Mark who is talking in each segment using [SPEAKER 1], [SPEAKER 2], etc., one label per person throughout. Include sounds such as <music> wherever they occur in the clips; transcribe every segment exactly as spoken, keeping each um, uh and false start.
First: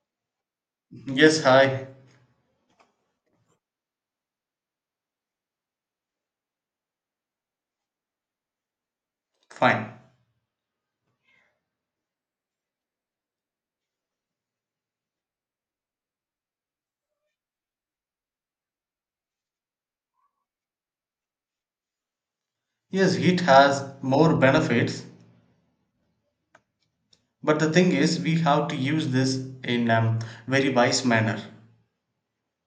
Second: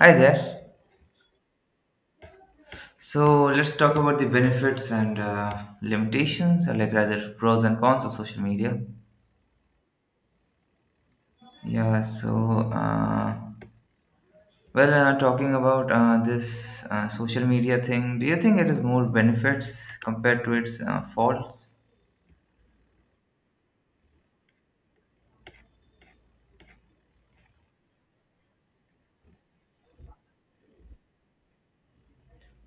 [SPEAKER 1] Hi there.
[SPEAKER 2] Yes, hi.
[SPEAKER 1] So let's talk about the benefits and uh, limitations, or like rather pros and cons of social media.
[SPEAKER 2] Fine.
[SPEAKER 1] Yeah. So, uh, well, uh, Talking about uh, this uh, social media thing, do you think it is more benefits compared to its uh, faults?
[SPEAKER 2] Yes, it has more benefits, but the thing is, we have to use this in um, very wise manner. Uh,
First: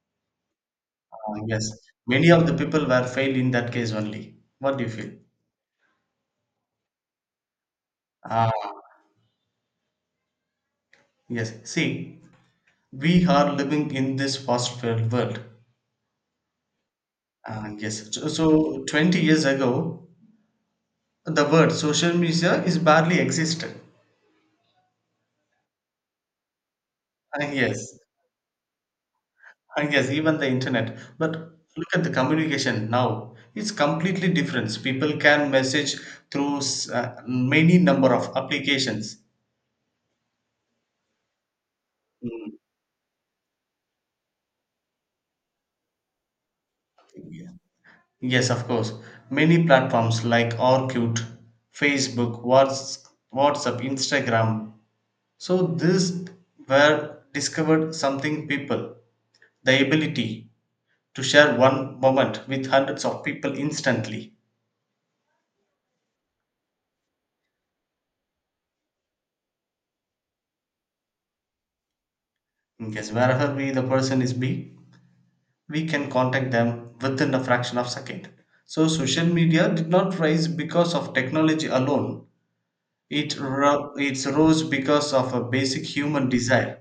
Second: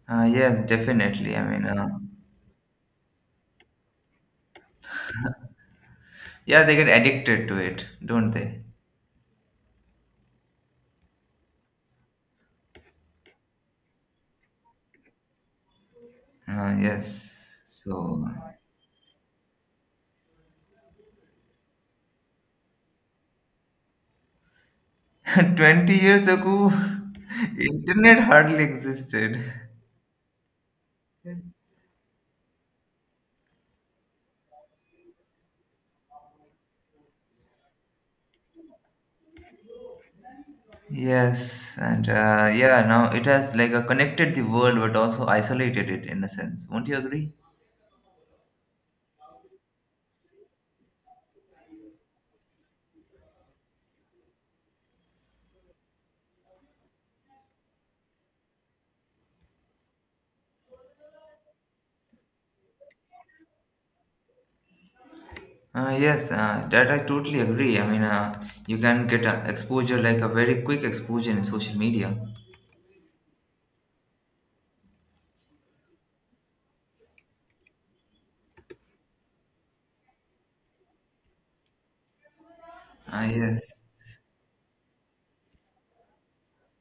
[SPEAKER 1] Uh, yes, definitely. I mean,
[SPEAKER 2] yes,
[SPEAKER 1] uh,
[SPEAKER 2] many of the people were failed in that case only. What do you feel?
[SPEAKER 1] yeah, they get addicted to it, don't
[SPEAKER 2] Ah,
[SPEAKER 1] they?
[SPEAKER 2] yes. See, we are living in this fast-paced world.
[SPEAKER 1] Uh, yes.
[SPEAKER 2] Uh, yes.
[SPEAKER 1] So,
[SPEAKER 2] So, so twenty years ago, the word social media is barely existed.
[SPEAKER 1] <laughs> twenty years ago,
[SPEAKER 2] Uh,
[SPEAKER 1] <laughs>
[SPEAKER 2] yes.
[SPEAKER 1] internet hardly existed.
[SPEAKER 2] Ah, yes, even the internet. But look at the communication now. It's completely different. People can message through s- uh, many number of applications.
[SPEAKER 1] Yes, and uh,
[SPEAKER 2] Mm,
[SPEAKER 1] yeah, now it has like uh, connected the world but also isolated it in a sense. Won't you agree?
[SPEAKER 2] yeah. Yes, of course. Many platforms like Orkut, Facebook, Whats- WhatsApp, Instagram. So this were discovered something people, the ability to share one moment with hundreds of people instantly.
[SPEAKER 1] Uh, yes, uh, that I totally agree. I mean, uh, you can get uh, exposure like a very quick exposure in social media.
[SPEAKER 2] Yes, wherever we the person is be. We can contact them within a fraction of second, so social media did not rise because of technology alone,
[SPEAKER 1] Uh,
[SPEAKER 2] it
[SPEAKER 1] yes,
[SPEAKER 2] ro- it rose because of a basic human desire.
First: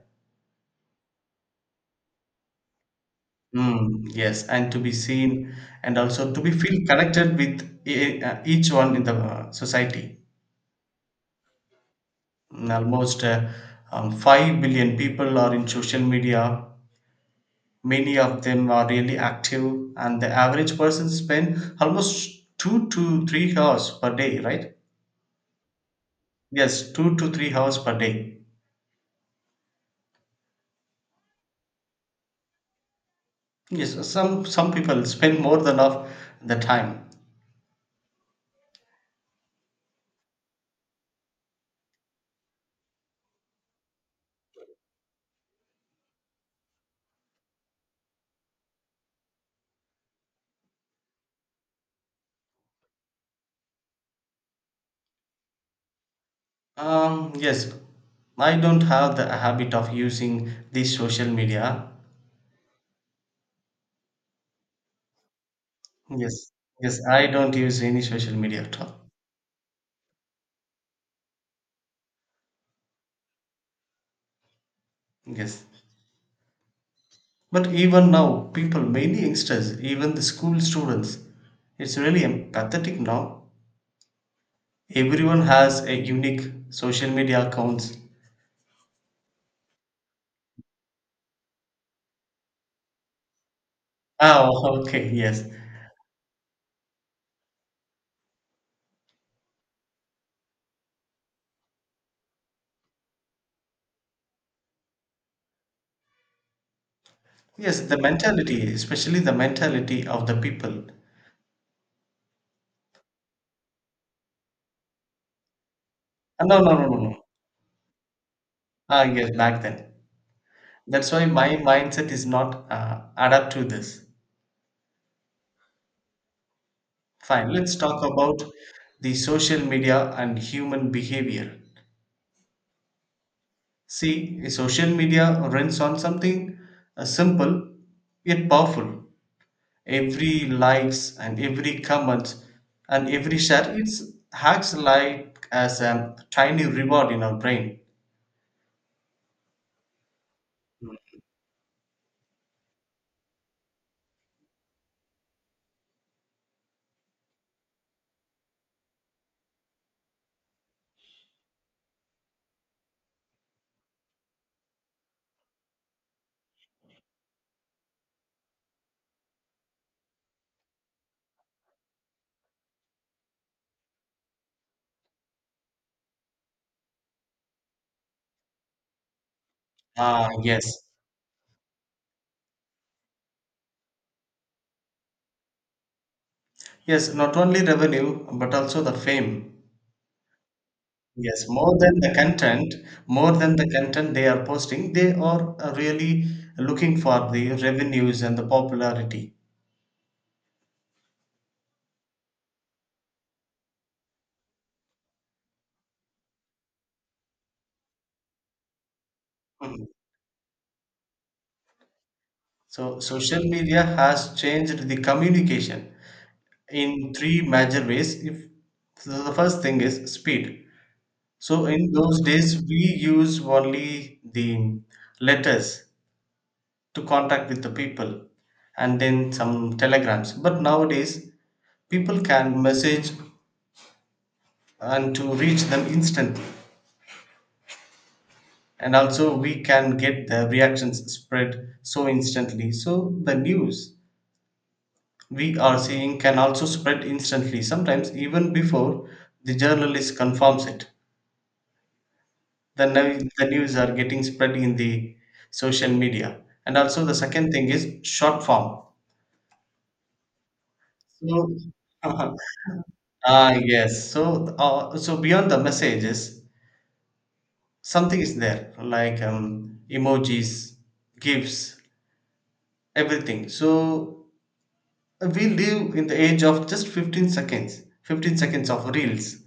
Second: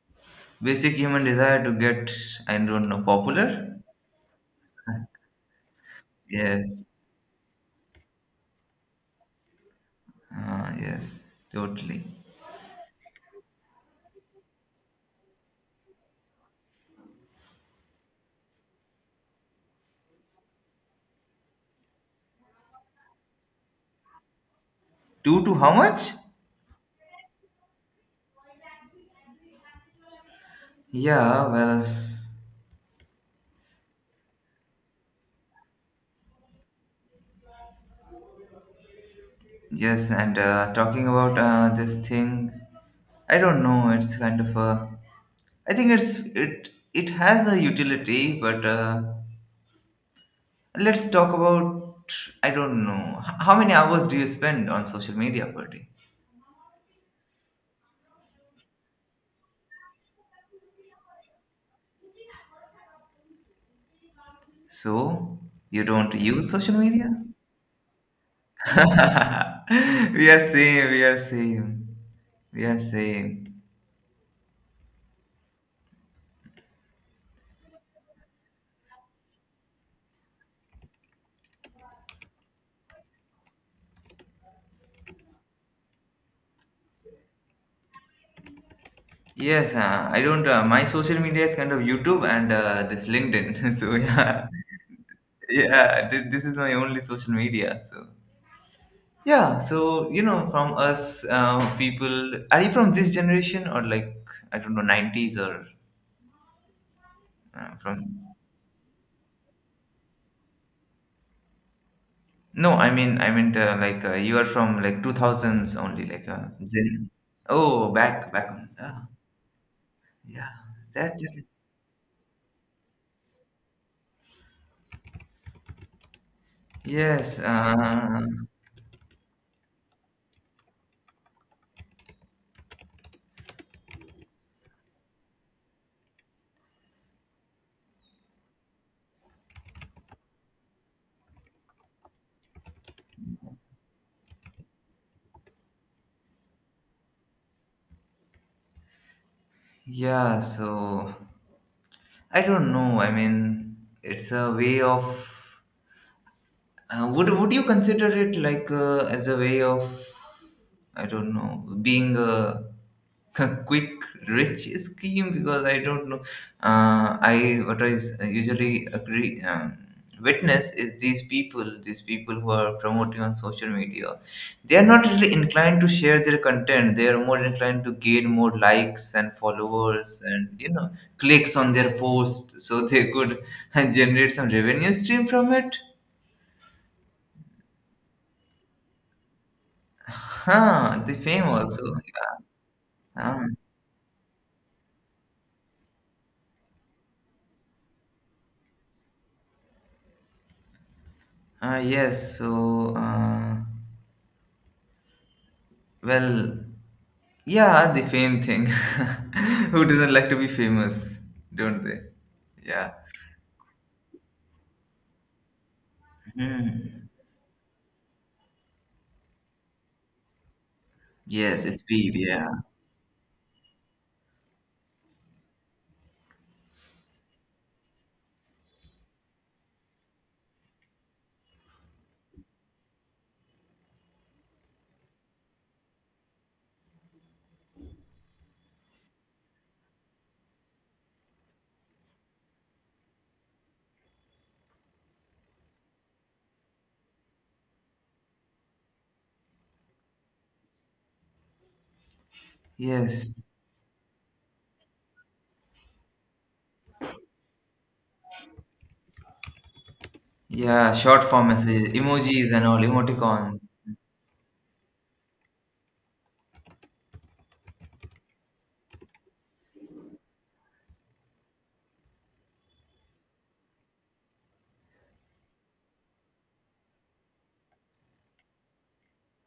[SPEAKER 1] basic human desire to get, I don't know, popular.
[SPEAKER 2] Mm, yes, and to be seen and also to be
[SPEAKER 1] Yes,
[SPEAKER 2] feel connected with e- e, uh, each one in the uh, society.
[SPEAKER 1] uh, yes, totally.
[SPEAKER 2] Mm, almost uh, um, five billion people are in social media, many of them are really active, and the average person spend almost two to three hours per day, right?
[SPEAKER 1] Two to how much?
[SPEAKER 2] Yes, two to three hours per day.
[SPEAKER 1] Yeah, well,
[SPEAKER 2] Yes, some some people spend more than of the time.
[SPEAKER 1] yes, and uh, talking about uh, this thing, I don't know, it's kind of a, I think it's, it it has a utility, but uh, let's talk about, I don't know, h- how many hours do you spend on social media per day.
[SPEAKER 2] Um, yes, I don't have the habit of using this social media.
[SPEAKER 1] So you don't use
[SPEAKER 2] Yes,
[SPEAKER 1] social
[SPEAKER 2] yes,
[SPEAKER 1] media?
[SPEAKER 2] I don't use any social media at all.
[SPEAKER 1] <laughs> We are same. We are same. We are same.
[SPEAKER 2] Yes, but even now, people, mainly youngsters, even the school students, it's really pathetic now. Everyone has a unique social media accounts.
[SPEAKER 1] Yes, uh, I don't. Uh, my social media is kind of YouTube and uh, this LinkedIn. <laughs> So yeah,
[SPEAKER 2] Oh, okay, yes.
[SPEAKER 1] yeah. th- This is my only social media. So yeah, so you know, from us uh, people, are you from this generation or like, I don't know, nineties or uh,
[SPEAKER 2] Yes, the
[SPEAKER 1] from?
[SPEAKER 2] mentality, especially the mentality of the people.
[SPEAKER 1] No, I mean, I meant uh, like uh, you are from like two thousands only, like uh,
[SPEAKER 2] Uh, No, no, no, no,
[SPEAKER 1] Gen.
[SPEAKER 2] no.
[SPEAKER 1] Oh, back, back on. Uh,
[SPEAKER 2] Ah, yes, back then.
[SPEAKER 1] yeah,
[SPEAKER 2] That's
[SPEAKER 1] that.
[SPEAKER 2] why my mindset is not uh, adapt to this.
[SPEAKER 1] Yes.
[SPEAKER 2] Fine, let's talk
[SPEAKER 1] Uh,
[SPEAKER 2] about the social media and human behavior. See, social media runs on something uh, simple yet powerful. Every likes and every comment and every share, it's hacks like as a tiny reward in our brain.
[SPEAKER 1] yeah. So I don't know. I mean, it's a way of. Uh, would would you consider it like uh, as a way of, I don't know, being a, <laughs> a quick rich scheme, because I don't know. Uh, I what I s- usually agree, um, witness is these people, these people who are promoting on social media. They are not really inclined to share their content. They are more inclined to gain more likes and followers,
[SPEAKER 2] Ah,
[SPEAKER 1] and you
[SPEAKER 2] yes.
[SPEAKER 1] know, clicks on their post, so they could <laughs> generate some revenue stream from it.
[SPEAKER 2] Yes, not only revenue, but also the fame.
[SPEAKER 1] Huh, the fame
[SPEAKER 2] Yes, more
[SPEAKER 1] also.
[SPEAKER 2] than the
[SPEAKER 1] Yeah.
[SPEAKER 2] content, more than
[SPEAKER 1] um,
[SPEAKER 2] the content they are posting, they are uh, really looking for the revenues and the popularity.
[SPEAKER 1] Uh, yes, so, uh, well, yeah, the fame thing. <laughs> Who
[SPEAKER 2] Mhm.
[SPEAKER 1] doesn't like to be famous, don't they? Yeah.
[SPEAKER 2] So social media has changed the communication
[SPEAKER 1] Hmm.
[SPEAKER 2] in three major ways. If so the first thing is speed. So
[SPEAKER 1] Yes,
[SPEAKER 2] in
[SPEAKER 1] speed,
[SPEAKER 2] those
[SPEAKER 1] yeah.
[SPEAKER 2] days we use only the letters to contact with the people and then some telegrams. But nowadays people can message and to reach them instantly. And also we can get the reactions spread so instantly, so the news we are seeing can also spread instantly, sometimes even before the journalist confirms it, the new-
[SPEAKER 1] Yes.
[SPEAKER 2] the news are getting spread in the social media. And also the second thing is short form.
[SPEAKER 1] Yeah, short
[SPEAKER 2] So
[SPEAKER 1] form messages,
[SPEAKER 2] <laughs>
[SPEAKER 1] emojis and all,
[SPEAKER 2] ah
[SPEAKER 1] emoticons.
[SPEAKER 2] yes so uh, so beyond the messages something is there like um, emojis, gifs, everything. So we live in the age of just fifteen seconds, fifteen seconds of reels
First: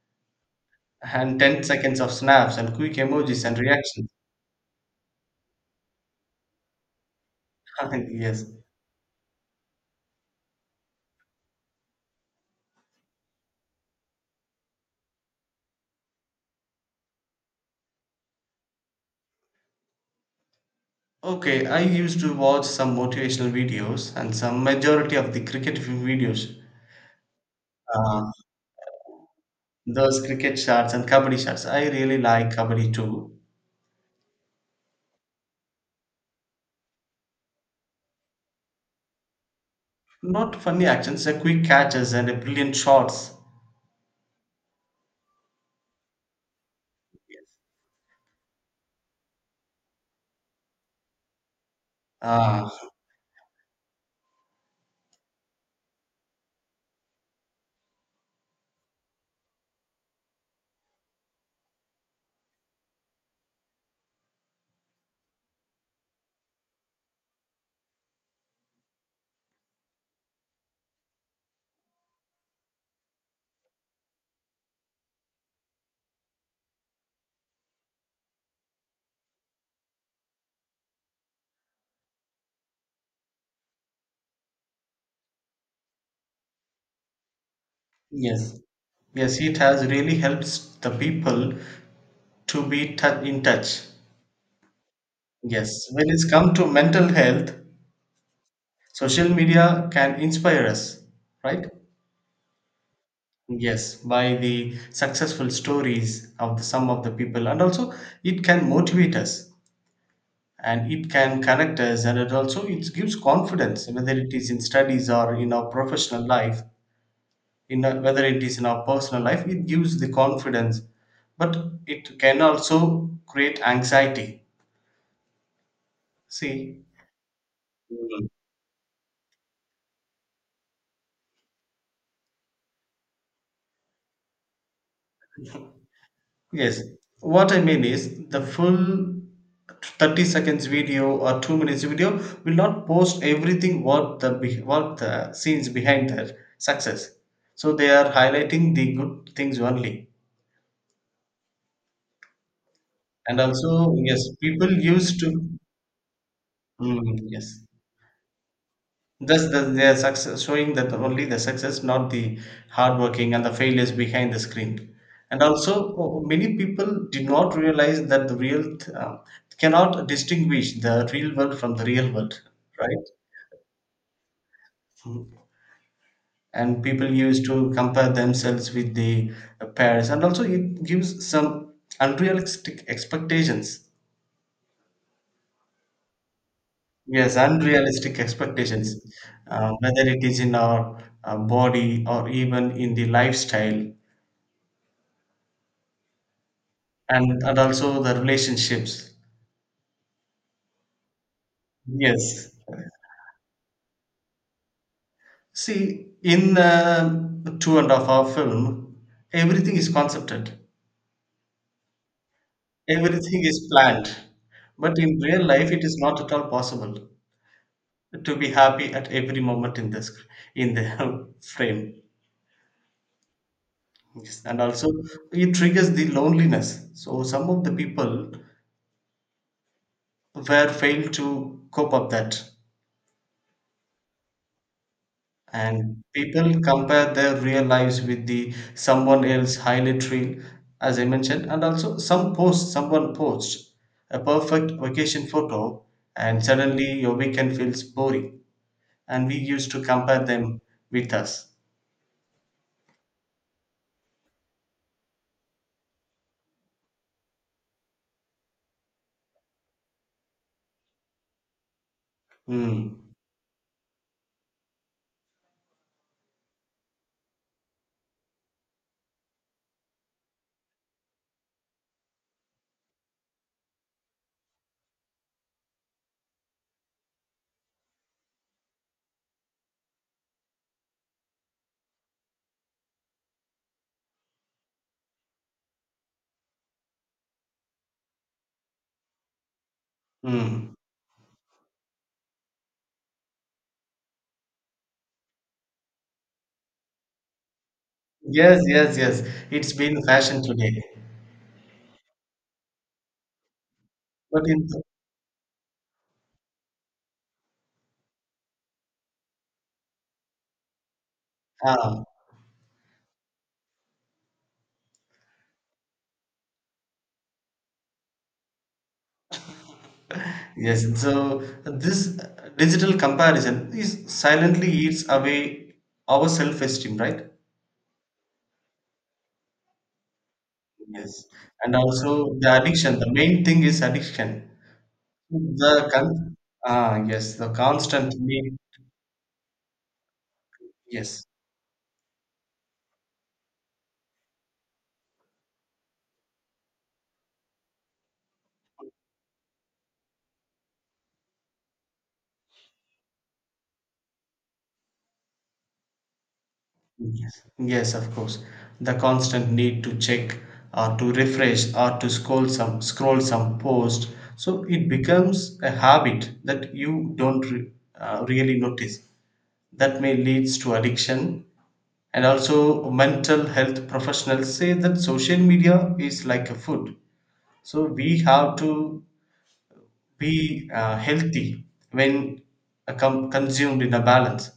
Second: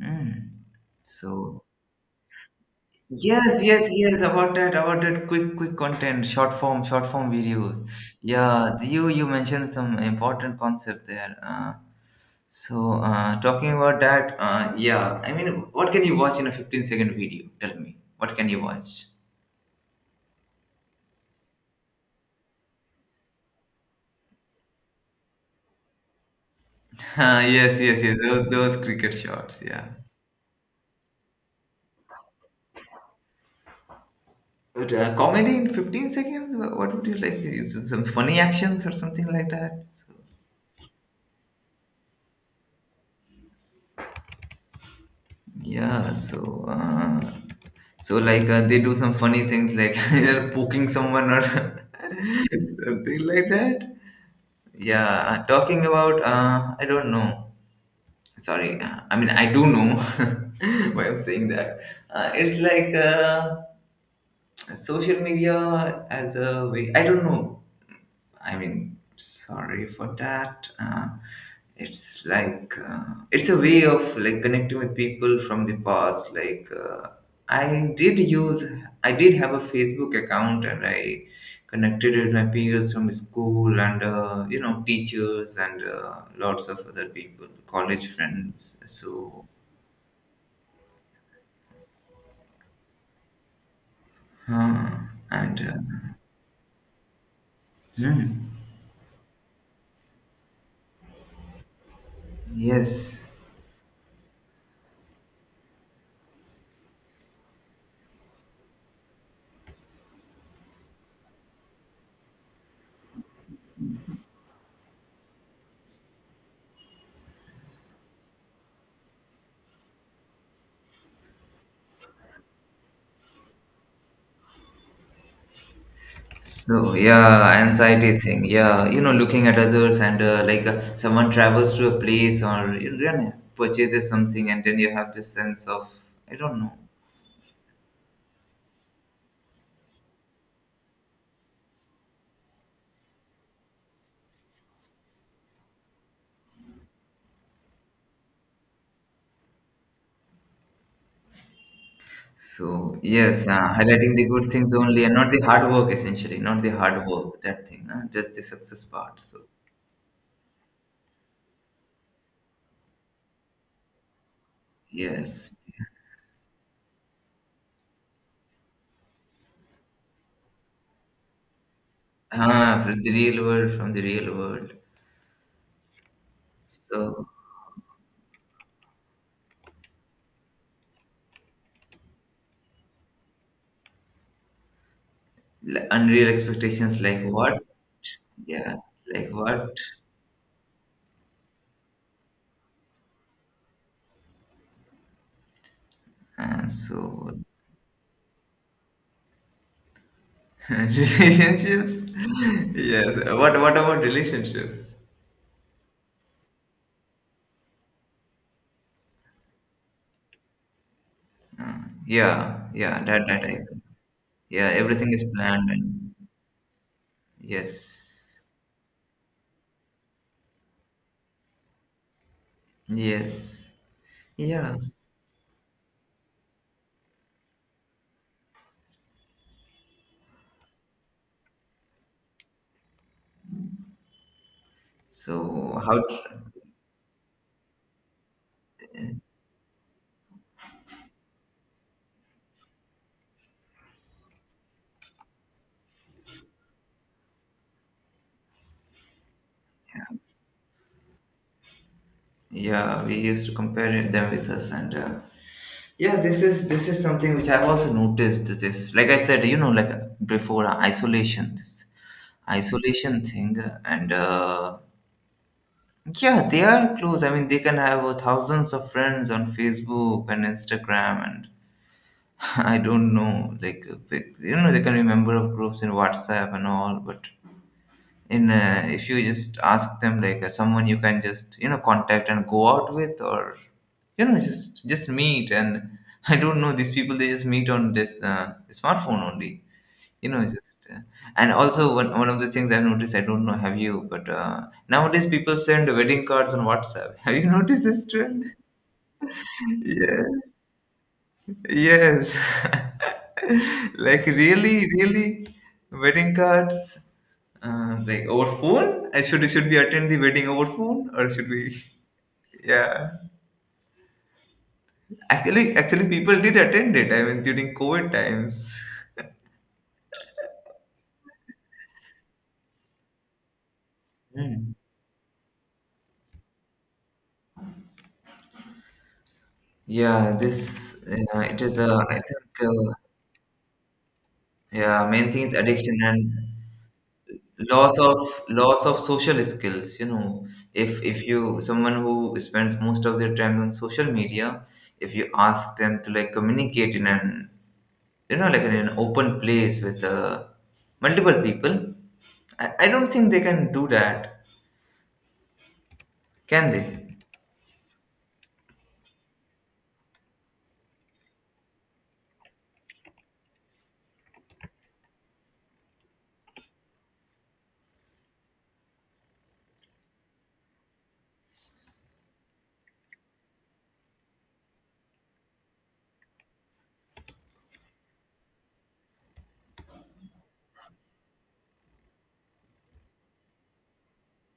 [SPEAKER 1] Hmm.
[SPEAKER 2] and ten
[SPEAKER 1] So,
[SPEAKER 2] seconds of snaps and quick emojis
[SPEAKER 1] yes,
[SPEAKER 2] and
[SPEAKER 1] yes,
[SPEAKER 2] reactions.
[SPEAKER 1] yes, about that, about that quick, quick content, short form, short form videos.
[SPEAKER 2] <laughs> Yes,
[SPEAKER 1] Yeah, you you mentioned some important concept there. Uh, So, uh, talking about that, uh, yeah, I mean, what can you watch in a fifteen second video? Tell me, what can you watch? <laughs>
[SPEAKER 2] okay, I used to watch some motivational videos and some majority of the cricket videos.
[SPEAKER 1] Uh, yes, yes, yes,
[SPEAKER 2] uh,
[SPEAKER 1] those, those cricket shots, yeah.
[SPEAKER 2] those cricket shots and kabaddi shots, I really like kabaddi too.
[SPEAKER 1] But, uh, comedy in fifteen seconds? Wha- What would you like? Is it some funny actions or something like that? So,
[SPEAKER 2] Not funny actions, the quick catches and the brilliant shots.
[SPEAKER 1] yeah, so uh, so like uh, they do some funny things like <laughs> they're poking someone or <laughs>
[SPEAKER 2] uh,
[SPEAKER 1] something like that. Yeah, uh, talking about, uh, I don't know. Sorry, uh, I mean I do know <laughs> why I'm saying that. Uh, it's like uh, social media as a way, I don't know, I mean, sorry for that. Uh, it's like uh, it's a way of like connecting with people from the past, like uh, I did use I did have a Facebook account, and I connected with my peers from school, and uh, you know, teachers, and uh, lots of other people, college
[SPEAKER 2] yes,
[SPEAKER 1] friends, so
[SPEAKER 2] yes, it has really helps the people to be tou- in touch.
[SPEAKER 1] huh. And
[SPEAKER 2] Yes, when
[SPEAKER 1] uh,
[SPEAKER 2] it's come to mental health,
[SPEAKER 1] hmm.
[SPEAKER 2] social media can inspire us, right?
[SPEAKER 1] Yes.
[SPEAKER 2] Yes, by the successful stories of the, some of the people, and also it can motivate us and it can connect us, and it also it gives confidence, whether it is in studies or in our professional life, in our, whether it is in our personal life, it gives the confidence, but it can also create anxiety. See,
[SPEAKER 1] So yeah, anxiety thing. Yeah, you know, looking at others and uh, like uh, someone travels to a place, or you know, purchases something, and then you have this sense of, I don't know.
[SPEAKER 2] yes, what I mean is the full thirty seconds video or two minutes video will not post everything what the be- what the scenes behind their success. So they are highlighting the good things only.
[SPEAKER 1] So
[SPEAKER 2] And
[SPEAKER 1] yes, uh,
[SPEAKER 2] also,
[SPEAKER 1] highlighting
[SPEAKER 2] yes,
[SPEAKER 1] the good
[SPEAKER 2] people
[SPEAKER 1] things only, and
[SPEAKER 2] used
[SPEAKER 1] not the
[SPEAKER 2] to.
[SPEAKER 1] hard work essentially, not the hard
[SPEAKER 2] Mm,
[SPEAKER 1] work
[SPEAKER 2] yes.
[SPEAKER 1] that thing, uh, just the success part. So
[SPEAKER 2] Thus, the, their success showing that only the success, not the hard working and the failures behind the screen. And
[SPEAKER 1] yes,
[SPEAKER 2] also, oh, many people did not realize that the real th- um, cannot distinguish the real world from the real world,
[SPEAKER 1] ah, from
[SPEAKER 2] right?
[SPEAKER 1] the real world, from the real world.
[SPEAKER 2] Mhm. And people
[SPEAKER 1] So
[SPEAKER 2] used to compare themselves with the uh, pairs, and also it gives some unrealistic expectations.
[SPEAKER 1] l- unreal expectations, like
[SPEAKER 2] Yes,
[SPEAKER 1] what?
[SPEAKER 2] unrealistic
[SPEAKER 1] Yeah,
[SPEAKER 2] expectations,
[SPEAKER 1] like
[SPEAKER 2] uh,
[SPEAKER 1] what?
[SPEAKER 2] whether it is in our uh, body or even in the lifestyle,
[SPEAKER 1] And so
[SPEAKER 2] and and also the relationships.
[SPEAKER 1] <laughs> relationships?
[SPEAKER 2] Yes,
[SPEAKER 1] Yes. What what about relationships?
[SPEAKER 2] see, in uh, two and a half hour film everything is concepted,
[SPEAKER 1] Yeah, yeah, that that
[SPEAKER 2] everything
[SPEAKER 1] I,
[SPEAKER 2] is planned,
[SPEAKER 1] yeah,
[SPEAKER 2] but
[SPEAKER 1] everything
[SPEAKER 2] in
[SPEAKER 1] is
[SPEAKER 2] real
[SPEAKER 1] planned,
[SPEAKER 2] life it is
[SPEAKER 1] and
[SPEAKER 2] not at all possible to
[SPEAKER 1] yes.
[SPEAKER 2] be happy at every moment in this, in the <laughs> frame.
[SPEAKER 1] Yes.
[SPEAKER 2] Yes, and
[SPEAKER 1] Yeah.
[SPEAKER 2] also it triggers the loneliness, so some of the people were failed to cope up that.
[SPEAKER 1] So how
[SPEAKER 2] And
[SPEAKER 1] tr-
[SPEAKER 2] people compare their real lives with the someone else highlight reel, as I mentioned. And also some post, someone posts a perfect vacation photo and suddenly your weekend feels boring, and we used to compare them with us.
[SPEAKER 1] yeah, we used to compare it them with us, and uh, yeah, this is this is something which I've also noticed, this, like I said, you know, like uh, before uh, isolation, this
[SPEAKER 2] Mm.
[SPEAKER 1] isolation thing, uh, and uh, yeah, they are close. I mean, they can have uh, thousands of friends on Facebook and Instagram, and <laughs> I don't know, like uh, pic- you know, they can be member of groups in WhatsApp and all. But in uh, if you just ask them, like uh, someone you can just you know contact and go out with, or you know just just meet. And <laughs> I don't know, these people they just meet on this uh, smartphone only, you know,
[SPEAKER 2] Mm.
[SPEAKER 1] just uh, and also one, one of the things I've noticed, I don't know have you, but uh, nowadays people send wedding cards on WhatsApp. <laughs> Have you noticed this trend?
[SPEAKER 2] Yes, yes, yes, it's been fashion
[SPEAKER 1] Yeah,
[SPEAKER 2] today.
[SPEAKER 1] yes, <laughs> like
[SPEAKER 2] But in,
[SPEAKER 1] really, really wedding cards. Uh, like over phone, I should should we attend the wedding over phone, or should we
[SPEAKER 2] ah,
[SPEAKER 1] <laughs> yeah, actually actually people did attend it, I mean, during COVID times.
[SPEAKER 2] yes, so this digital comparison is silently
[SPEAKER 1] Hmm.
[SPEAKER 2] eats away our self-esteem, right?
[SPEAKER 1] Yeah, this
[SPEAKER 2] Yes,
[SPEAKER 1] uh, it
[SPEAKER 2] and
[SPEAKER 1] is a, I think
[SPEAKER 2] also the
[SPEAKER 1] uh,
[SPEAKER 2] addiction. The main thing is addiction.
[SPEAKER 1] yeah, main thing is
[SPEAKER 2] The
[SPEAKER 1] addiction and
[SPEAKER 2] con- ah, yes, the
[SPEAKER 1] loss
[SPEAKER 2] constant
[SPEAKER 1] of
[SPEAKER 2] need.
[SPEAKER 1] loss of social skills. You know, if if
[SPEAKER 2] Yes,
[SPEAKER 1] you someone who spends most of their time on social media, if you ask them to like communicate in an, you know, like in an open place with uh, multiple people, I, I don't think they can do that, can they?
[SPEAKER 2] yes, yes. Of course, the constant need to check or to refresh or to scroll some, scroll some post. So it becomes a habit that you don't re- uh, really notice. That may leads to addiction. And also, mental health professionals say that social media is like a food. So we have to be uh, healthy when uh, com- consumed in a balance,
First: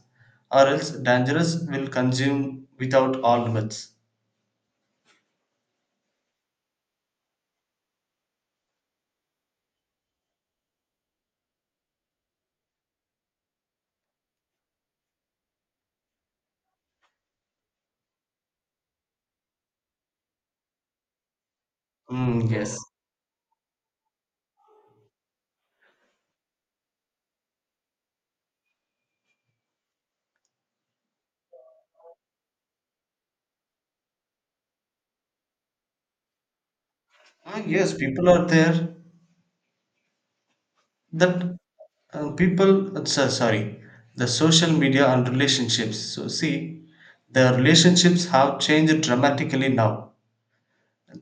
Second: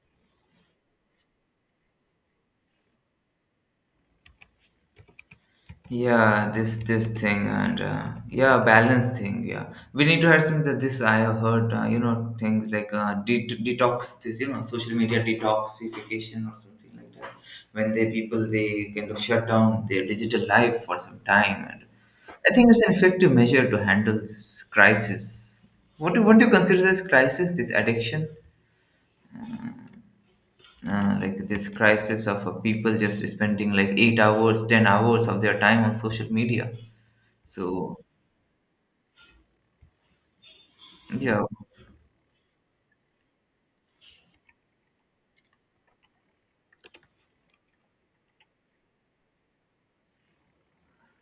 [SPEAKER 2] or else dangerous will consume without all limits.
[SPEAKER 1] Yeah, this this thing and uh, yeah, balance thing, yeah, we need to have some that. This I have heard, uh, you know, things like uh, det- detox, this, you know, social media detoxification or something like that, when they people they kind of shut down their digital life for some time, and
[SPEAKER 2] Mm,
[SPEAKER 1] I think
[SPEAKER 2] yes.
[SPEAKER 1] it's an effective measure to handle this crisis. What do, what do you consider this crisis, this addiction, uh, like this crisis of uh, people just spending like eight hours, ten hours of their time on social media.
[SPEAKER 2] Ah, yes,
[SPEAKER 1] So
[SPEAKER 2] people are there
[SPEAKER 1] yeah,
[SPEAKER 2] that uh, people, uh, so- sorry, the social media and relationships. So, see, the relationships have changed dramatically now.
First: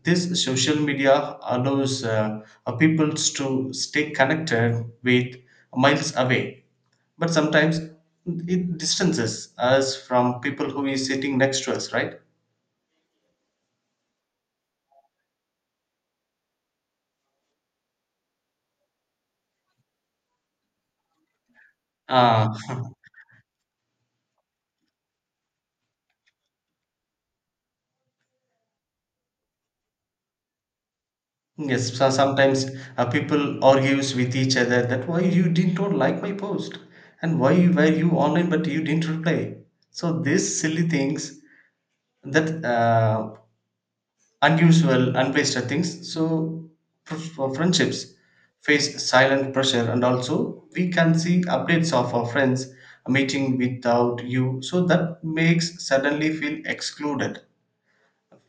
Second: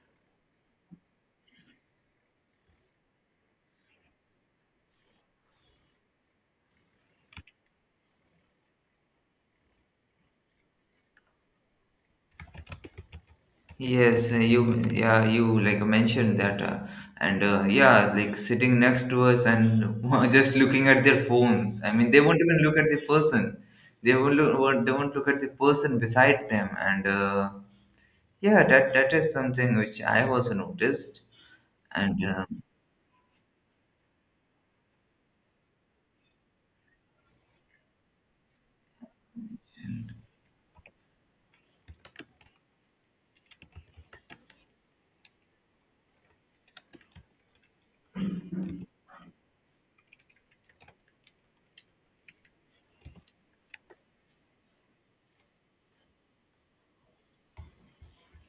[SPEAKER 2] This social media allows uh, uh, people to stay connected with miles away, but sometimes it distances us from people who is sitting next to us, right?
[SPEAKER 1] yes, uh, you, yeah, you like mentioned that, uh, and uh, yeah, like sitting next to us, and <laughs> just looking at their phones. I mean, they won't
[SPEAKER 2] uh,
[SPEAKER 1] even look at the person. They won't look, won't- they won't look at the person beside them, and uh, yeah, that that is something which I've also noticed.
[SPEAKER 2] <laughs> yes, so
[SPEAKER 1] And uh,
[SPEAKER 2] sometimes uh, people argues with each other that why you didn't don't like my post and why you- were you online but you didn't reply. So these silly things, that uh, unusual, unplaced things. So fr- for friendships face silent pressure, and also we can see updates of our friends meeting without you. So that makes suddenly feel excluded.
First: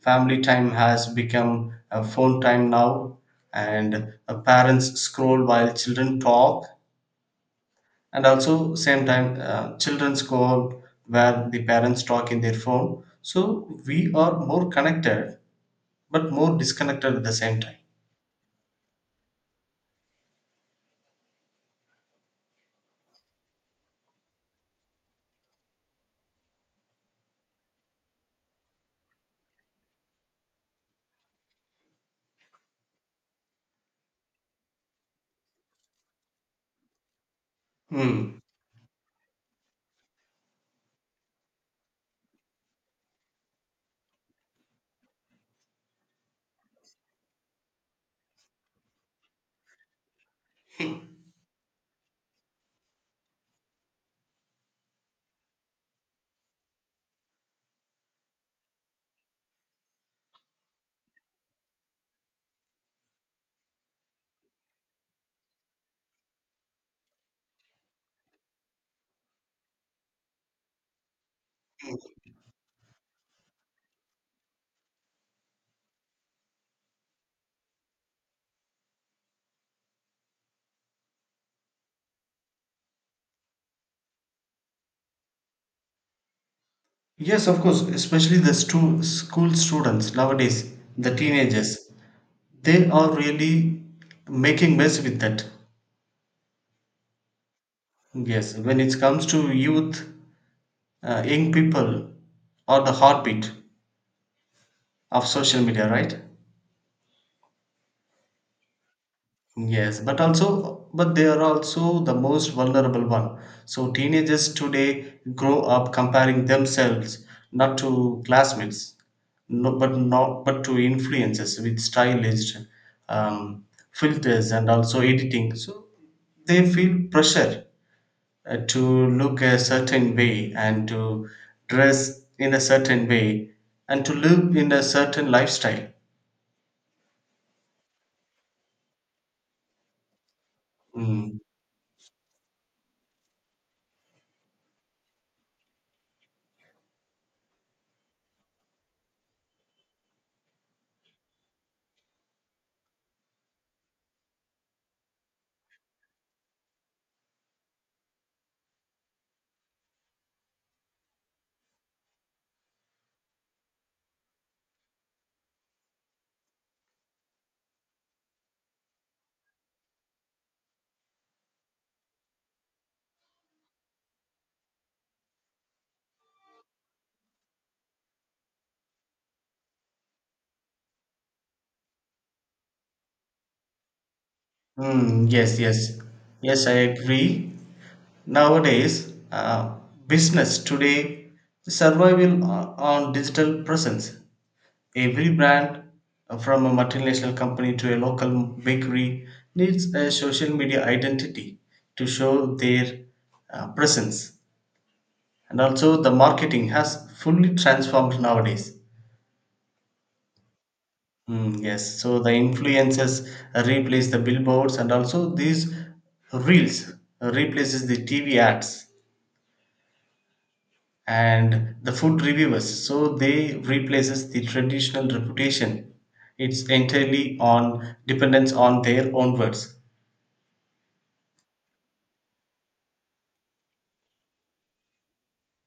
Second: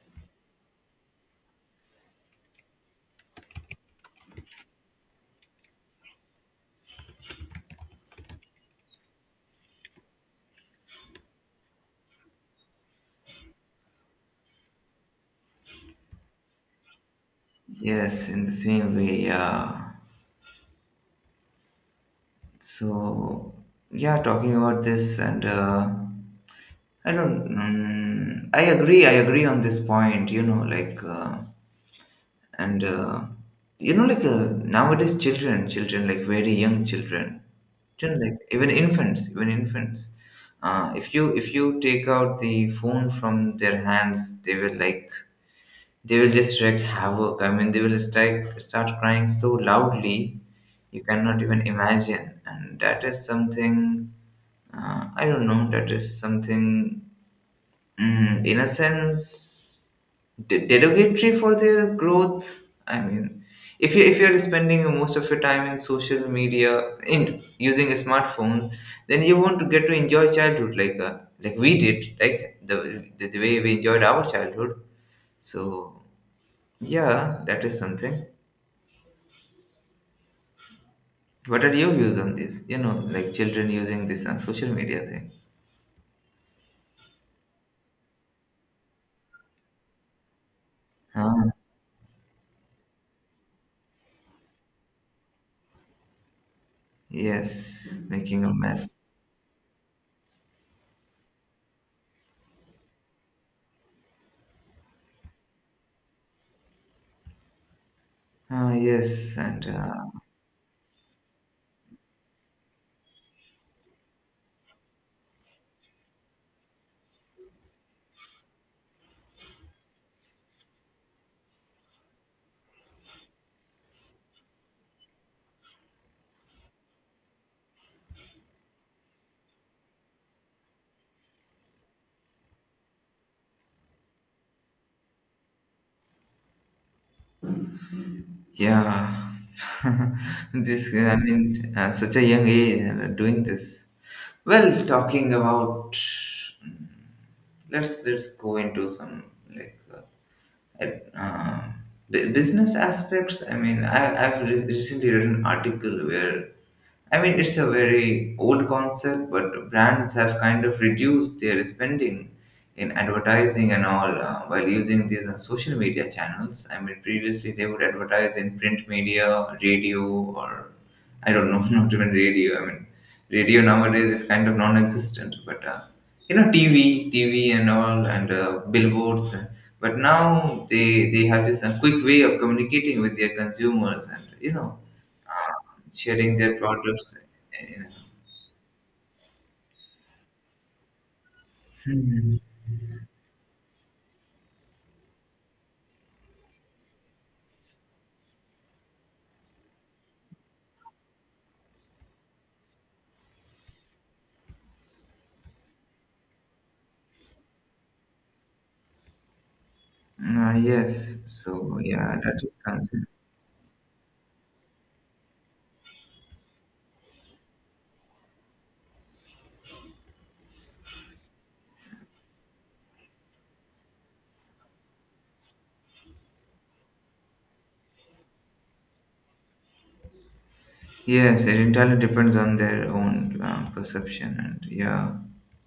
[SPEAKER 2] Family time has become a phone time now, and uh, parents scroll while children talk, and also same time uh, children scroll where the parents talk in their phone. So we are more connected, but more disconnected at the same time.
[SPEAKER 1] yes, in the same way, yeah. So yeah, talking about this and uh, I don't, mm, I agree, I agree on this point, you know, like uh, and uh, you know like uh, nowadays children children like very young children, children
[SPEAKER 2] Hmm.
[SPEAKER 1] like even infants, even infants uh, if you, if you take out the phone from their hands, they will like, they will just wreak havoc, I mean they will start start crying so loudly you cannot even imagine, and that is something, uh, I don't know, that is something, mm, in a sense de- derogatory for their growth. I mean, if you, if you're spending most of your time in social media, in using smartphones, then you won't get to enjoy childhood like uh, like we did, like the, the the way we enjoyed our childhood, so yeah, that is something. What are your views on this, you know, like children using this on social media thing?
[SPEAKER 2] Yes, of course, especially the stu- school students nowadays, the
[SPEAKER 1] Ah,
[SPEAKER 2] teenagers, they are really making mess with that.
[SPEAKER 1] yes, making a
[SPEAKER 2] Yes, when
[SPEAKER 1] mess.
[SPEAKER 2] it comes to youth, uh, young people, or the heartbeat of social media, right?
[SPEAKER 1] Ah, yes, and
[SPEAKER 2] Yes,
[SPEAKER 1] uh,
[SPEAKER 2] but also, but they are also the most vulnerable one. So teenagers today grow up comparing themselves not to classmates, no, but not but to influences with stylized um, filters and also editing. So they feel pressure uh, to look a certain way and to dress in a certain way and to live in a certain lifestyle.
[SPEAKER 1] yeah, <laughs> this, I
[SPEAKER 2] Mm.
[SPEAKER 1] mean, at such a young age, and uh, doing this. Well, talking about, mm, let's let's go into some like uh, uh, bu- business aspects. I mean, I I've re- recently read an article where, I mean, it's a very old concept, but brands have kind of reduced their spending in advertising and all, uh, while using these uh, social media channels. I mean, previously they would advertise in print media, radio, or I don't know, <laughs> not even radio. I mean, radio nowadays is kind of non existent, but uh, you know, T V, T V and all, and uh, billboards. But now they, they have this uh, quick way of communicating with their consumers, and you know,
[SPEAKER 2] Mm, yes, yes,
[SPEAKER 1] sharing their
[SPEAKER 2] yes. I
[SPEAKER 1] products.
[SPEAKER 2] agree.
[SPEAKER 1] You know.
[SPEAKER 2] Nowadays, uh, business today
[SPEAKER 1] Hmm. Uh, Mhm.
[SPEAKER 2] survival o- on digital presence. Every brand, uh, from a multinational company to a local bakery, needs a social media identity to show their uh, presence. And also, the marketing has fully transformed nowadays.
[SPEAKER 1] Ah, yes,
[SPEAKER 2] Mm,
[SPEAKER 1] so
[SPEAKER 2] yes,
[SPEAKER 1] yeah,
[SPEAKER 2] so the
[SPEAKER 1] that is something.
[SPEAKER 2] influencers replace the billboards, and also these reels replaces the T V ads and the food reviewers, so they replaces the traditional reputation. It's entirely on dependence on their own words.
[SPEAKER 1] Yes, it entirely depends on their own uh, perception, and yeah,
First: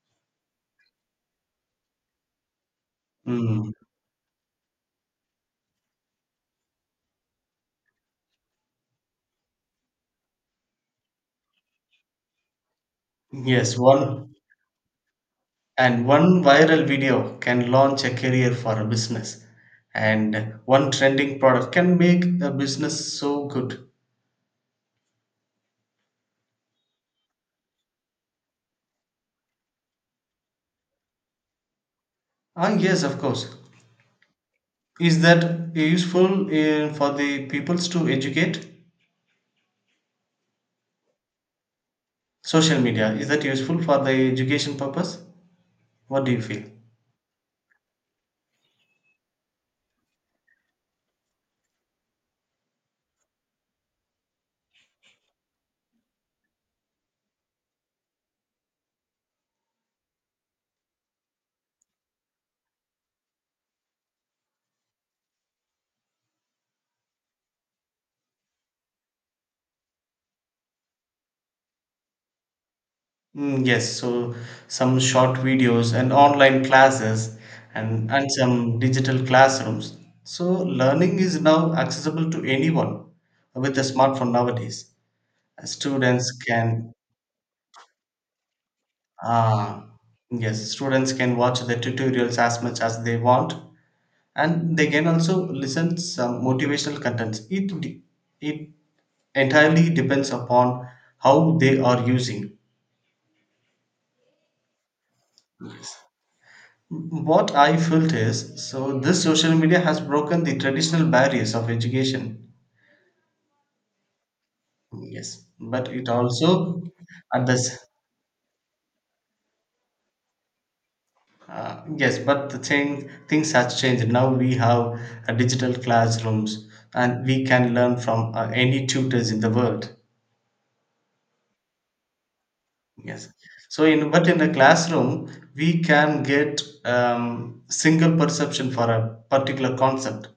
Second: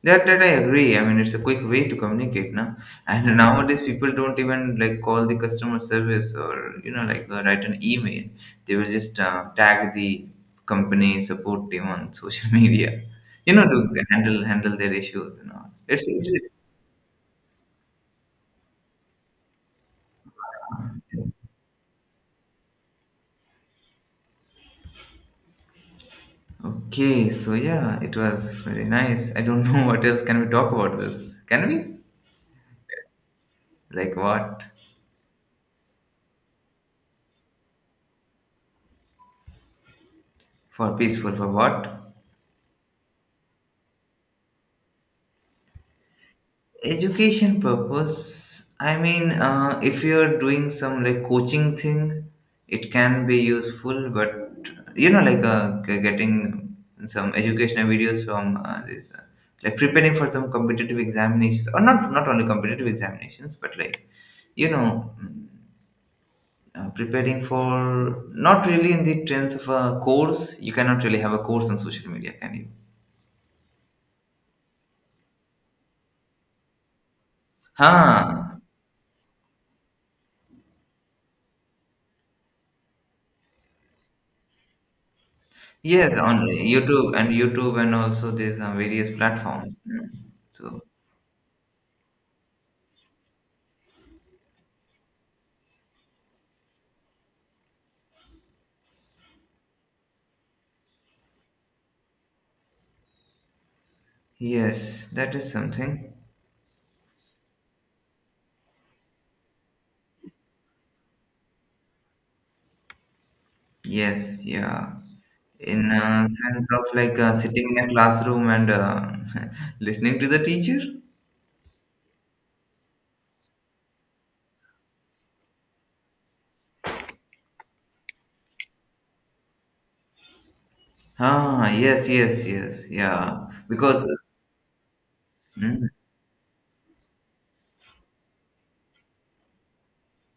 [SPEAKER 1] that that I agree. I mean, it's a quick way to communicate now, <laughs> and
[SPEAKER 2] Mm.
[SPEAKER 1] nowadays people don't even like call the customer service, or you know, like uh, write an email. They will just uh, tag the company support team on social <laughs> media, you know, to
[SPEAKER 2] Yes, one
[SPEAKER 1] handle handle their issues and all. It's,
[SPEAKER 2] and one viral video can launch a career for a business, and one
[SPEAKER 1] it's
[SPEAKER 2] trending product can make a business so good.
[SPEAKER 1] okay, so yeah, it was very nice. I don't know <laughs> what else can we talk about this. Can we?
[SPEAKER 2] Ah, yes, of course.
[SPEAKER 1] Like what?
[SPEAKER 2] Is that useful uh, for the peoples to educate?
[SPEAKER 1] For peaceful, for what?
[SPEAKER 2] Social media, is that useful for the education purpose? What do you feel?
[SPEAKER 1] Education purpose. I mean, uh, if you're doing some like coaching thing, it can be useful, but you know, like uh, g- getting some educational videos from uh, this, uh, like preparing for some competitive examinations, or not not only competitive examinations, but like you know. Uh, preparing for not really in the trends of a course. You cannot really have a course on social media, can you?
[SPEAKER 2] Mm, yes, so some short videos and online classes and, and
[SPEAKER 1] Huh.
[SPEAKER 2] some digital classrooms. So learning is now accessible to anyone with a smartphone nowadays.
[SPEAKER 1] Yes,
[SPEAKER 2] Students
[SPEAKER 1] on
[SPEAKER 2] can
[SPEAKER 1] YouTube and YouTube, and also there's uh, various platforms.
[SPEAKER 2] uh,
[SPEAKER 1] Mm.
[SPEAKER 2] yes,
[SPEAKER 1] So
[SPEAKER 2] students can watch the tutorials as much as they want, and they can also listen some motivational contents. It de- it entirely depends upon how they are using.
[SPEAKER 1] yes, that is something.
[SPEAKER 2] What I felt is, so this social media has broken the traditional barriers of education.
[SPEAKER 1] Yes, yeah.
[SPEAKER 2] Yes, but
[SPEAKER 1] In
[SPEAKER 2] it
[SPEAKER 1] a sense of
[SPEAKER 2] also
[SPEAKER 1] like uh,
[SPEAKER 2] at
[SPEAKER 1] sitting
[SPEAKER 2] this
[SPEAKER 1] in a classroom and uh, <laughs> listening to the teacher.
[SPEAKER 2] uh, yes, but the thing, things has changed. Now we have uh, digital classrooms and we can learn from uh, any tutors in the world.
[SPEAKER 1] Ah, yes, yes, yes,
[SPEAKER 2] Yes.
[SPEAKER 1] yeah.
[SPEAKER 2] So
[SPEAKER 1] Because,
[SPEAKER 2] in, but in a classroom we
[SPEAKER 1] mm,
[SPEAKER 2] can get um, single perception for a particular concept.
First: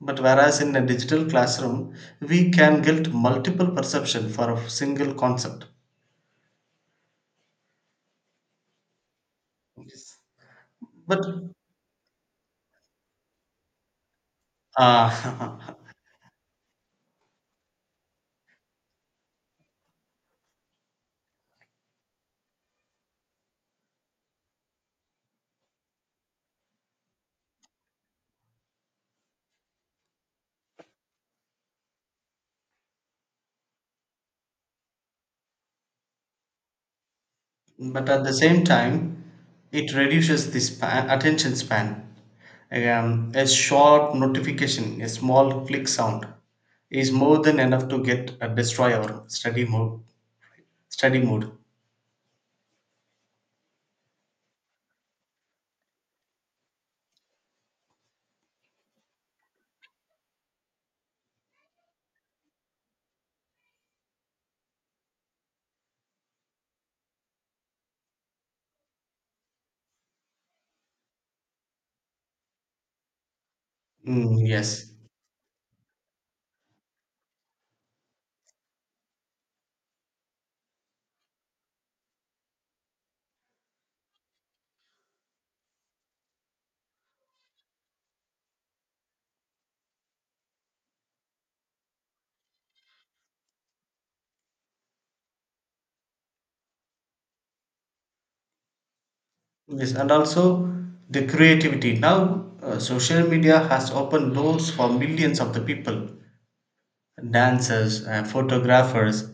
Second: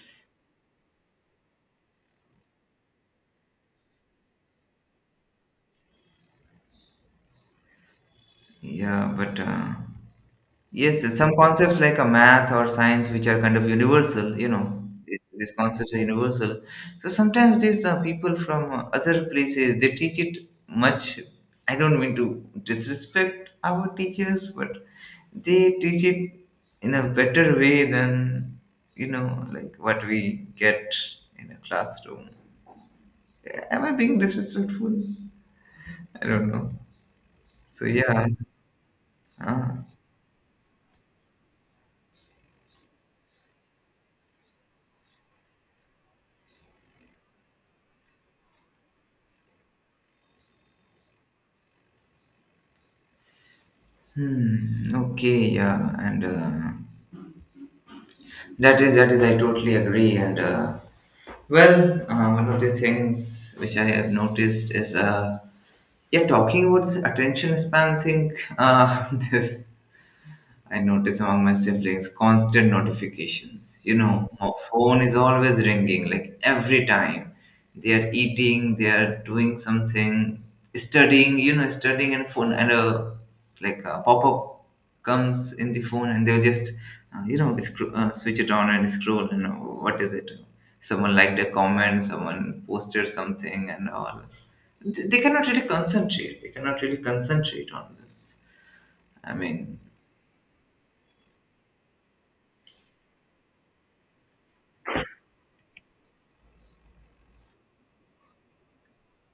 [SPEAKER 2] But whereas in a digital classroom, we can build multiple perception for a single concept.
[SPEAKER 1] yeah, but uh,
[SPEAKER 2] Yes.
[SPEAKER 1] yes, yes,
[SPEAKER 2] But
[SPEAKER 1] some concepts like a math or science, which are kind of universal, you know, it- these
[SPEAKER 2] uh,
[SPEAKER 1] concepts are universal. So sometimes these uh, people from uh, other places, they teach it much. I don't mean to disrespect our teachers, but they teach it in a better way than, you know, like what we get in a classroom. Am I being disrespectful? I don't know. So
[SPEAKER 2] <laughs> but
[SPEAKER 1] yeah.
[SPEAKER 2] at the same time,
[SPEAKER 1] Uh,
[SPEAKER 2] it reduces the span, attention span. Um, a short notification, a small click sound, is more than enough to get uh, destroy our study mode. Study mode.
[SPEAKER 1] hmm. Okay. Yeah. And. Uh, That is, that is, I totally agree. And uh, well, uh, one of the things which I have noticed is, uh, yeah, talking about this attention span thing. Uh, <laughs> this I notice among my siblings constant notifications. You know,
[SPEAKER 2] Mm,
[SPEAKER 1] our
[SPEAKER 2] yes,
[SPEAKER 1] phone is always ringing, like every time they are eating, they are doing something, studying. You know, studying and phone and a like a pop up comes in the phone, and they'll just uh, you know scro- uh, switch it on and scroll. And uh, what is it? Someone liked a comment, someone posted something, and all. They they cannot really concentrate. They cannot really concentrate on this. I mean,
[SPEAKER 2] yes, and also the creativity. Now, uh, social media has opened doors for millions of the people, dancers, uh, photographers,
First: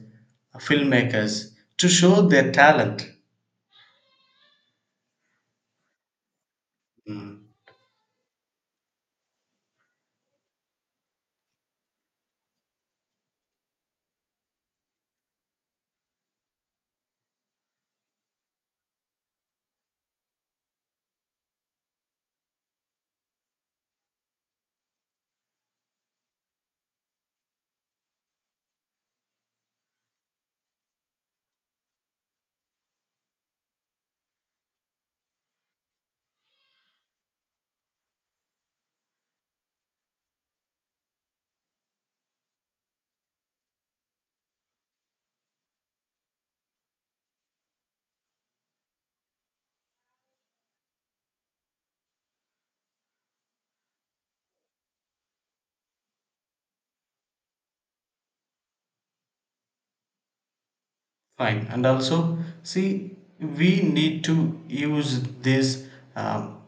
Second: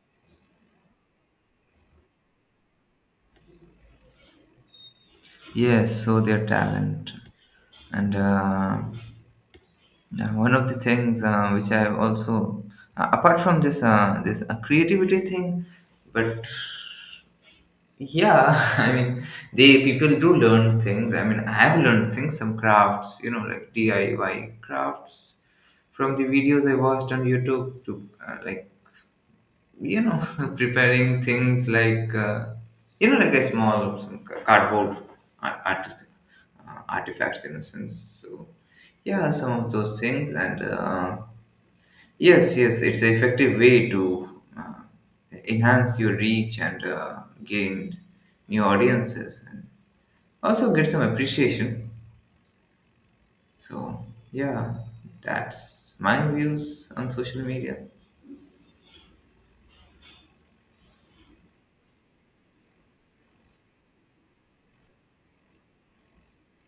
[SPEAKER 2] filmmakers to show their talent.
[SPEAKER 1] yes, so their talent.
[SPEAKER 2] Mm,
[SPEAKER 1] And uh, yeah, one of the things uh, which I also, uh, apart from this uh, this uh, creativity thing, but yeah, <laughs> I mean, they people do learn things. I mean, I have learned things, some crafts, you know, like D I Y crafts from the videos I watched on YouTube to uh, like you know <laughs> preparing things like uh, you know like a small some cardboard ar- artis- uh, artifacts in a sense, so yeah, some of those things. And uh, yes, yes, it's an effective way to uh, enhance your reach and uh, gain new audiences and also get some appreciation. So yeah, that's my views on social media.
[SPEAKER 2] fine. And also, see, we need to use this um,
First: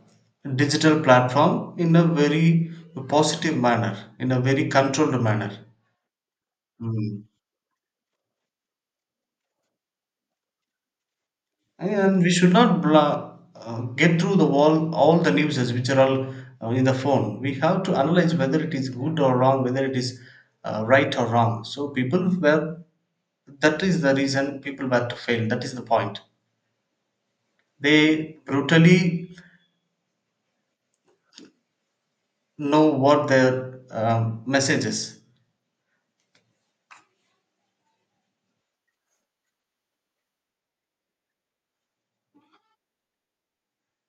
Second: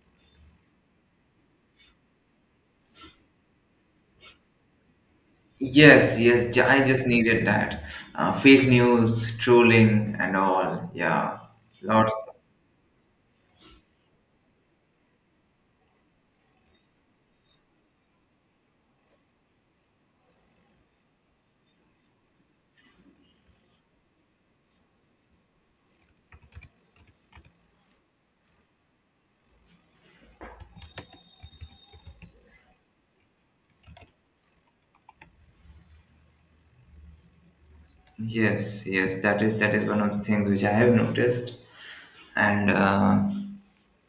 [SPEAKER 2] digital platform in a very positive manner, in a very controlled manner.
[SPEAKER 1] Yes, yes, ju- I just
[SPEAKER 2] Mm.
[SPEAKER 1] needed that. Uh, fake news, trolling, and all. Yeah, lots.
[SPEAKER 2] And we should not bla- uh, get through the wall all the newses which are all uh, in the phone. We have to analyze whether it is good or wrong, whether it is uh, right or wrong. So people were, that is the reason people were to fail. That is the point. They brutally know what their um, message is.
[SPEAKER 1] Yes, yes, that is, that is one of the things which I have noticed. And uh,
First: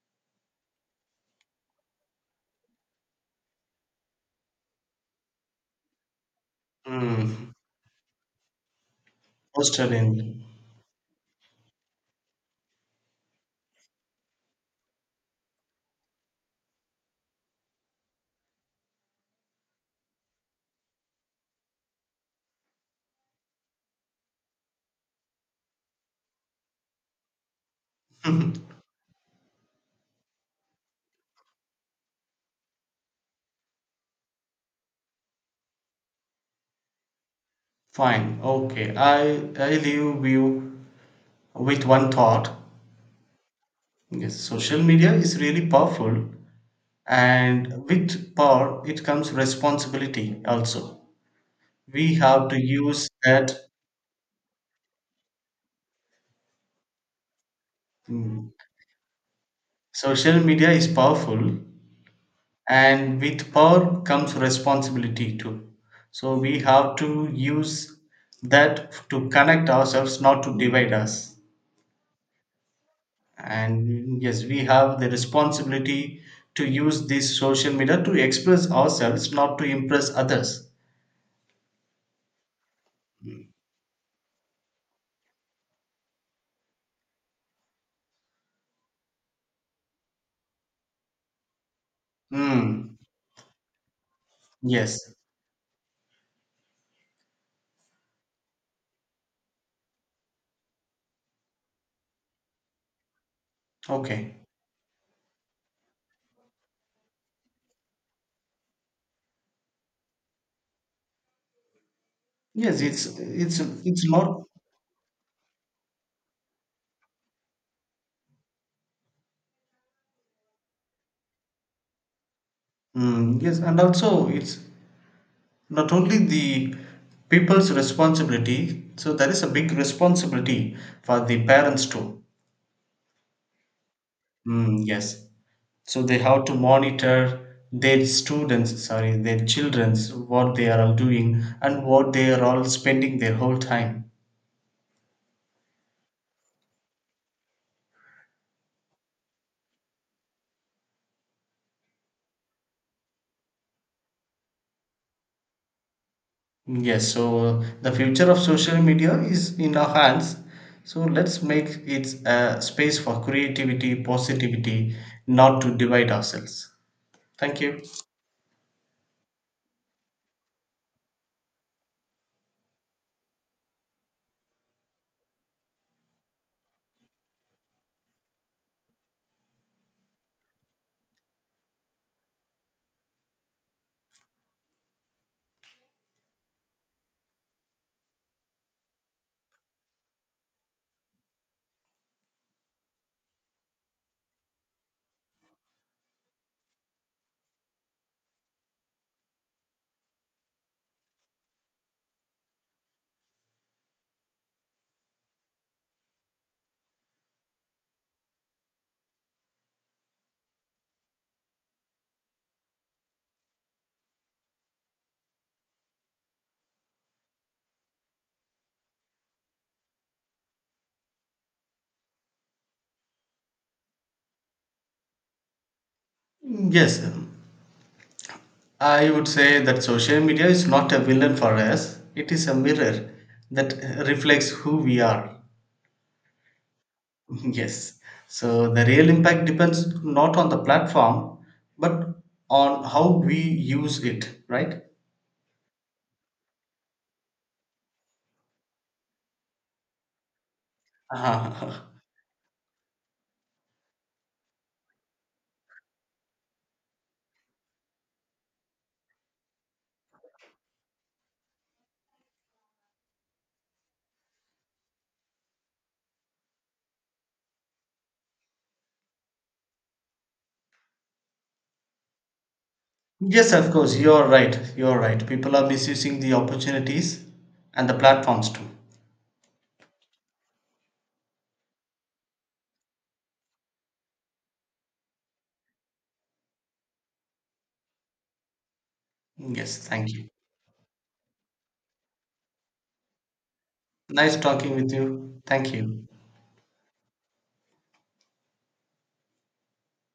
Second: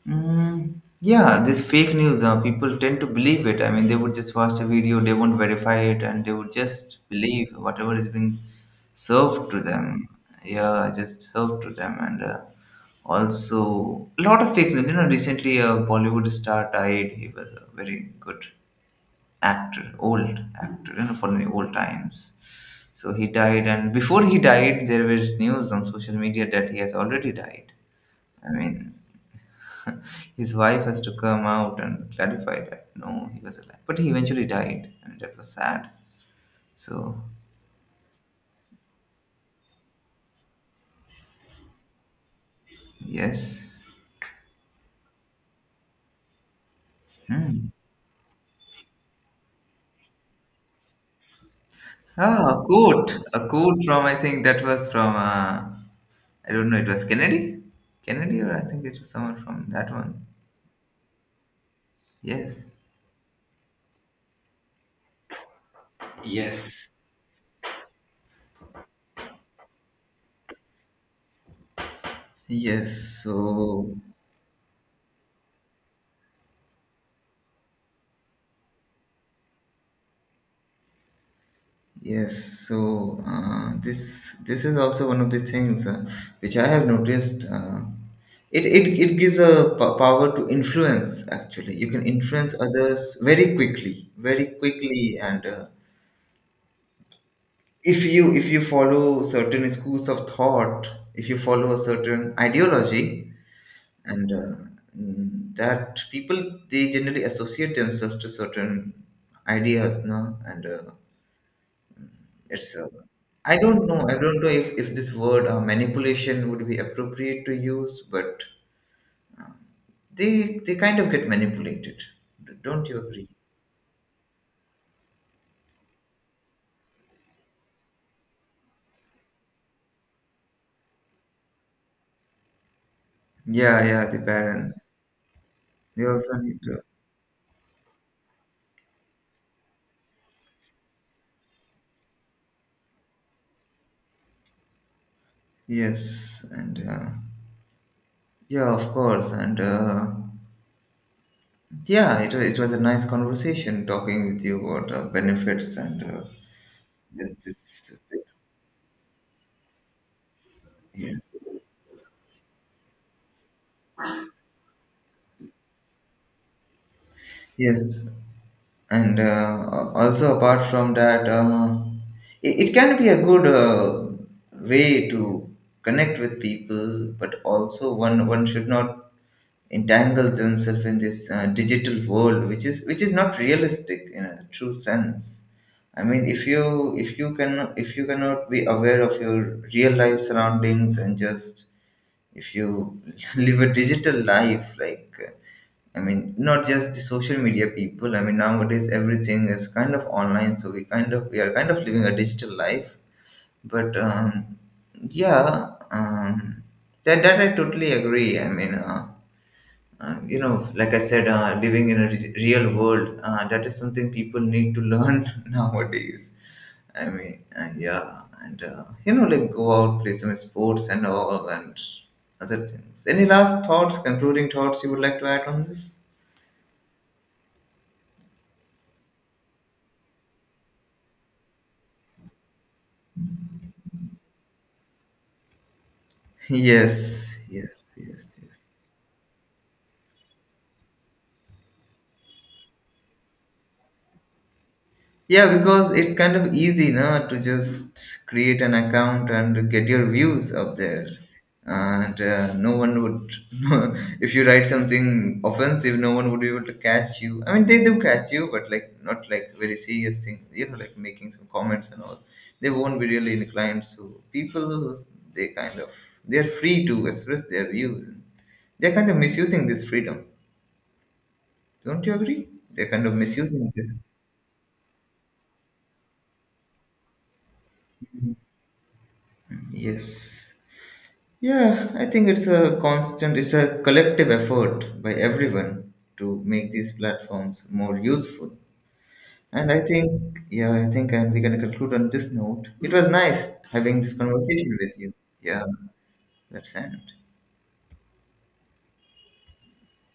[SPEAKER 1] mm, yeah, this fake news, uh, people tend to believe it. I mean, they would just watch a video, they won't verify it, and they would just believe
[SPEAKER 2] Mm.
[SPEAKER 1] whatever is being served to
[SPEAKER 2] Posted
[SPEAKER 1] them.
[SPEAKER 2] in.
[SPEAKER 1] Yeah, just served to them. And uh, also, a lot of fake news. You know, recently a Bollywood star died. He was a very good actor, old actor, you know, from the old times. So he died, and before he died, there was news on social media that he has already died. I
[SPEAKER 2] <laughs>
[SPEAKER 1] mean, his wife has to come out and clarify that no, he was alive, but he eventually died, and that was sad. So,
[SPEAKER 2] Fine. Okay. I I leave you with one thought.
[SPEAKER 1] yes.
[SPEAKER 2] Yes, social media is really powerful,
[SPEAKER 1] Hmm.
[SPEAKER 2] and with power, it comes responsibility also. We have
[SPEAKER 1] Ah,
[SPEAKER 2] to
[SPEAKER 1] a
[SPEAKER 2] use
[SPEAKER 1] quote. A
[SPEAKER 2] that.
[SPEAKER 1] quote from, I think that was from, uh, I don't know, it was Kennedy? Kennedy,
[SPEAKER 2] Mm,
[SPEAKER 1] or I think it was someone from that one.
[SPEAKER 2] social media is powerful,
[SPEAKER 1] Yes.
[SPEAKER 2] and with power comes responsibility too, so we
[SPEAKER 1] Yes.
[SPEAKER 2] have to use that to connect ourselves, not to divide us.
[SPEAKER 1] Yes, so
[SPEAKER 2] And yes, we have the responsibility to use this social media to express ourselves, not to impress others.
[SPEAKER 1] yes, so uh, this this is also one of the things uh, which I have noticed. Uh, it, it it gives a p- power to influence. Actually, you can influence
[SPEAKER 2] Hmm.
[SPEAKER 1] others very quickly, very
[SPEAKER 2] Yes,
[SPEAKER 1] quickly. And uh, if you if you follow certain schools of thought, if you follow a certain ideology, and
[SPEAKER 2] okay,
[SPEAKER 1] uh, mm, that people they generally associate themselves to certain ideas, no. And uh, it's
[SPEAKER 2] yes,
[SPEAKER 1] uh,
[SPEAKER 2] it's
[SPEAKER 1] I
[SPEAKER 2] it's
[SPEAKER 1] don't know,
[SPEAKER 2] it's
[SPEAKER 1] i
[SPEAKER 2] not.
[SPEAKER 1] don't know if, if this word uh, manipulation would be appropriate to use, but they they kind of get manipulated, don't you agree?
[SPEAKER 2] Mm, yes, and also it's not only the people's responsibility, so there is a big responsibility for the parents too.
[SPEAKER 1] Yeah, yeah, the
[SPEAKER 2] Mm,
[SPEAKER 1] parents,
[SPEAKER 2] yes. So
[SPEAKER 1] they
[SPEAKER 2] they
[SPEAKER 1] also
[SPEAKER 2] have to
[SPEAKER 1] need to.
[SPEAKER 2] monitor their students, sorry, their children's, what they are all doing and what they are all spending their whole time.
[SPEAKER 1] Yes, and uh, yeah, of course. And uh, yeah, it, wa- it was a nice conversation talking with you about uh, benefits and uh,
[SPEAKER 2] Mm, yes.
[SPEAKER 1] this,
[SPEAKER 2] So the
[SPEAKER 1] this,
[SPEAKER 2] future of social media is in our hands. So
[SPEAKER 1] yeah.
[SPEAKER 2] let's make it a space for creativity, positivity, not to divide ourselves. Thank you.
[SPEAKER 1] Yes, and uh, also apart from that, uh, it, it can be a good uh, way to connect with people, but also one one should not entangle themselves in this uh, digital world, which is which is not realistic in a true sense. I mean, if you if you can if you cannot be aware of your real life surroundings. And just if you <laughs> live a digital life like uh, I mean not just the social media people, I mean nowadays everything is kind of online, so we kind of we are kind of living a digital life. But um, yeah um, that, that I totally agree. I mean uh, uh, you know, like I said, uh, living in a re- real world, uh, that is something people need to learn <laughs> nowadays. I mean, uh, yeah, and uh, you know, like go out, play some sports and all, and other things. Any last thoughts, concluding thoughts you would like to add on this?
[SPEAKER 2] Mm, yes, um, I would say that social media is not a villain for us. It is a mirror that reflects who we are.
[SPEAKER 1] Yes,
[SPEAKER 2] <laughs>
[SPEAKER 1] yes,
[SPEAKER 2] Yes.
[SPEAKER 1] yes, yes.
[SPEAKER 2] So the real impact depends not on the platform, but on how we use it, right? <laughs>
[SPEAKER 1] Yeah, because it's kind of easy now to just create an account and get your views up there.
[SPEAKER 2] Uh-huh.
[SPEAKER 1] And uh, no one would, <laughs> if you write something offensive, no one would be able to catch you. I mean, they do catch you, but like not like very serious things, you know, like making some comments and all. They won't be really inclined. So people, they kind of, they're free to express their views. They're kind of misusing this freedom. Don't you agree? They're kind of
[SPEAKER 2] Yes,
[SPEAKER 1] misusing
[SPEAKER 2] of
[SPEAKER 1] this.
[SPEAKER 2] course, you're right. You're right. People are misusing the opportunities and the platforms too.
[SPEAKER 1] Yes. Yeah, I think it's a constant, it's a collective effort by everyone to make these platforms more useful. And
[SPEAKER 2] Yes,
[SPEAKER 1] I
[SPEAKER 2] thank you.
[SPEAKER 1] think, yeah, I think, and we're going to conclude on this note. It was nice having this
[SPEAKER 2] Nice talking
[SPEAKER 1] conversation with
[SPEAKER 2] with
[SPEAKER 1] you.
[SPEAKER 2] you.
[SPEAKER 1] Yeah,
[SPEAKER 2] Thank you.
[SPEAKER 1] let's end.